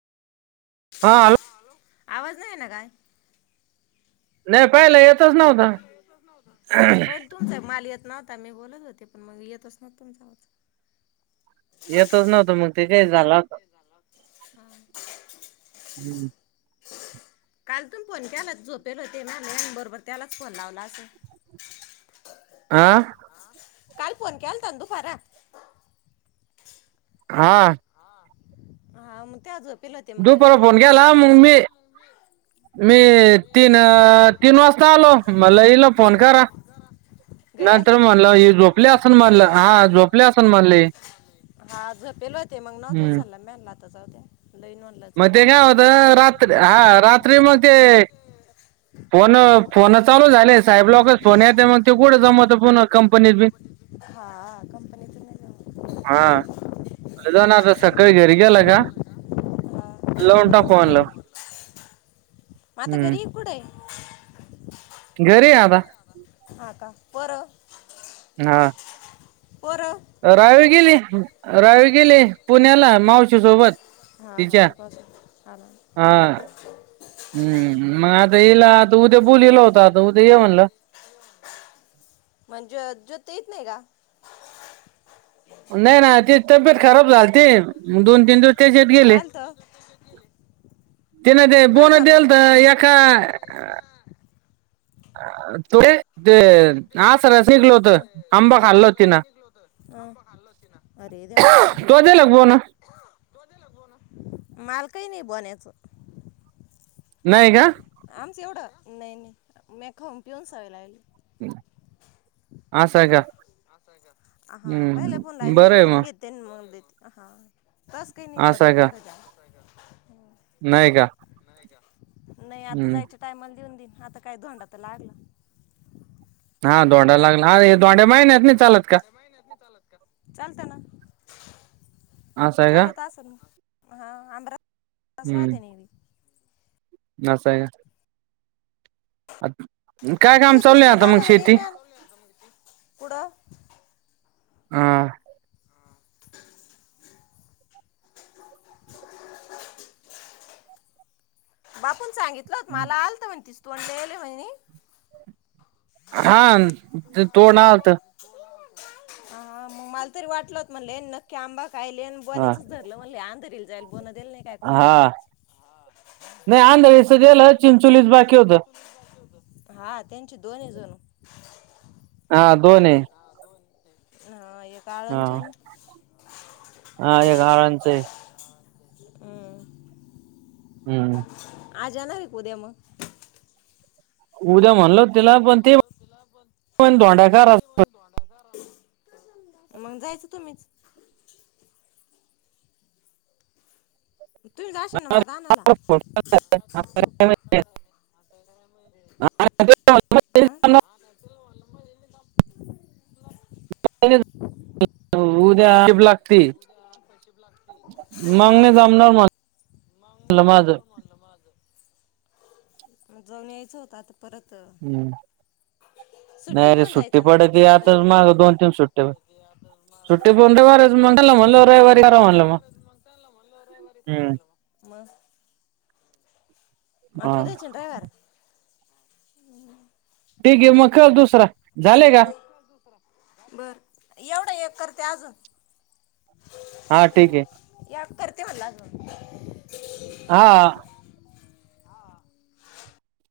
हा हॅल आवाज येना काय नाही पाहिला येत तच नवता नता मी बोलत होते पण मग येतच ना तुमचा मा येतच नव्हतं मग ते येतच काही नव्हत मग झालं होत तिथे झाला काल तुम फोन केला झोपेल होते ना मॅन बरोबर त्यालाच फोन लावला असं आ काल फोन केल ता न दुपार हा हा म ते आज दुपार फोन केला मग मी मी तीन तीन वाजता आलो मला येईल फोन करा घरी नंतर आलते म्हणल ही झोपली असन म्हणलं हा झोपले असन म्हणले हम् म ला आता जाउ द्या लई म्हणलं जर मग ते काय नव्हतं होत रात्री हा रात्री मग ते फोन फोन चालू झाले साहेब लॉकच फोन येत मग ते कुठं जमवत पुन कंपनीत बी हा कंपनीतून नाही जाऊ हा आ जानार सकाळी घेरी गेला का हा लावुन टाकु म्हनलं आता घरीच का कुठं आहे? [inaudible] घरी य आता हा का बर हा पोर! रावीळ गेली, राहळ गेली पुण्याला, मावशी सोबत हा, हा तिच्या रूपास आला ना हम मग आता, इला आता उद्या बोलील होत साधव उद्या ये म्हणलं. ते येत नाही का? नाही ना ती तब्येत खराब झालते दोन तीन दिवस त्याच्यात गेले काय आलत? तेना ते काय बोण झालं देल होतं? त एका अ तुरे! आंबा खाल्लो तिनं अरे देवा तो दिला का बोन मालकही नही बोन्यात. [inaudible] नाहीय का आमच एवढं नही नही म्या खाऊन पिऊन सवय लागली. आसयका! ह हा पहिले फोण लाहि ना, बरं मी आहे खाऊन मग घेते मग देते. हा! तस काही नाही, धरीन मी एवढं जा नही का! नही आता हम्म जायच्या, टाइमला देऊन दिल आता काय धोंडा तर लागला? हा धोंडा लागला? अरे हे दोंड्या महिन्यात नाही चालत का चालत ना, असं आहे का चालत असल. हा [inaudible] [unintelligible] [unintelligible] नसाय अक्क ज्योतिच तोंड आलं म्हणे मॅम. पुढं? हा [inaudible] बापून. सांगितलं होतं मला आलत म्हणे. तोंड लय येईल ये म्हणी ह हां ते तोंड आलत म मला तरी वाटलं होत म्हणलं यांनी नक्की आंबा खायले अन हा गोण्याचच धरलं म्हणले अंधारे का काय? तिल जायल हा नाही आंदवी ग चिंचलीस बाकी होतं. हा त्यांची दोनजन हा दोन आहे हा हा काळणच्या आहे ना हा एक हारांचंय हं हुं आजा येनायत उद्या म उद्या म्हणलो तीला पण ते डोंदाकार अस मंग जायच तुम्हीच तुम्ही जाशाल ना मग आता आणायला अं [unintelligible] [unintelligible] उद्या [unintelligible] शिब लागती मंग हा नाय हा जमणार म माझ म जाऊन यायचं होतं आता परत सुट्टी नाही रे पाहून जायचं ना पडते आता रयवारी माग दोन तीन सुट्टे सुट्टी बंद करायचं मंग त्याला म्हणल रविवारी करा म्हणलं मग हुं म आत उद्याच्यान रयवार [inaudible] ठीक ये मग कर दुसरा झाले का बर एवढं एक करते अजून हा ठीक ये. एक करते म्हणलं अजून हा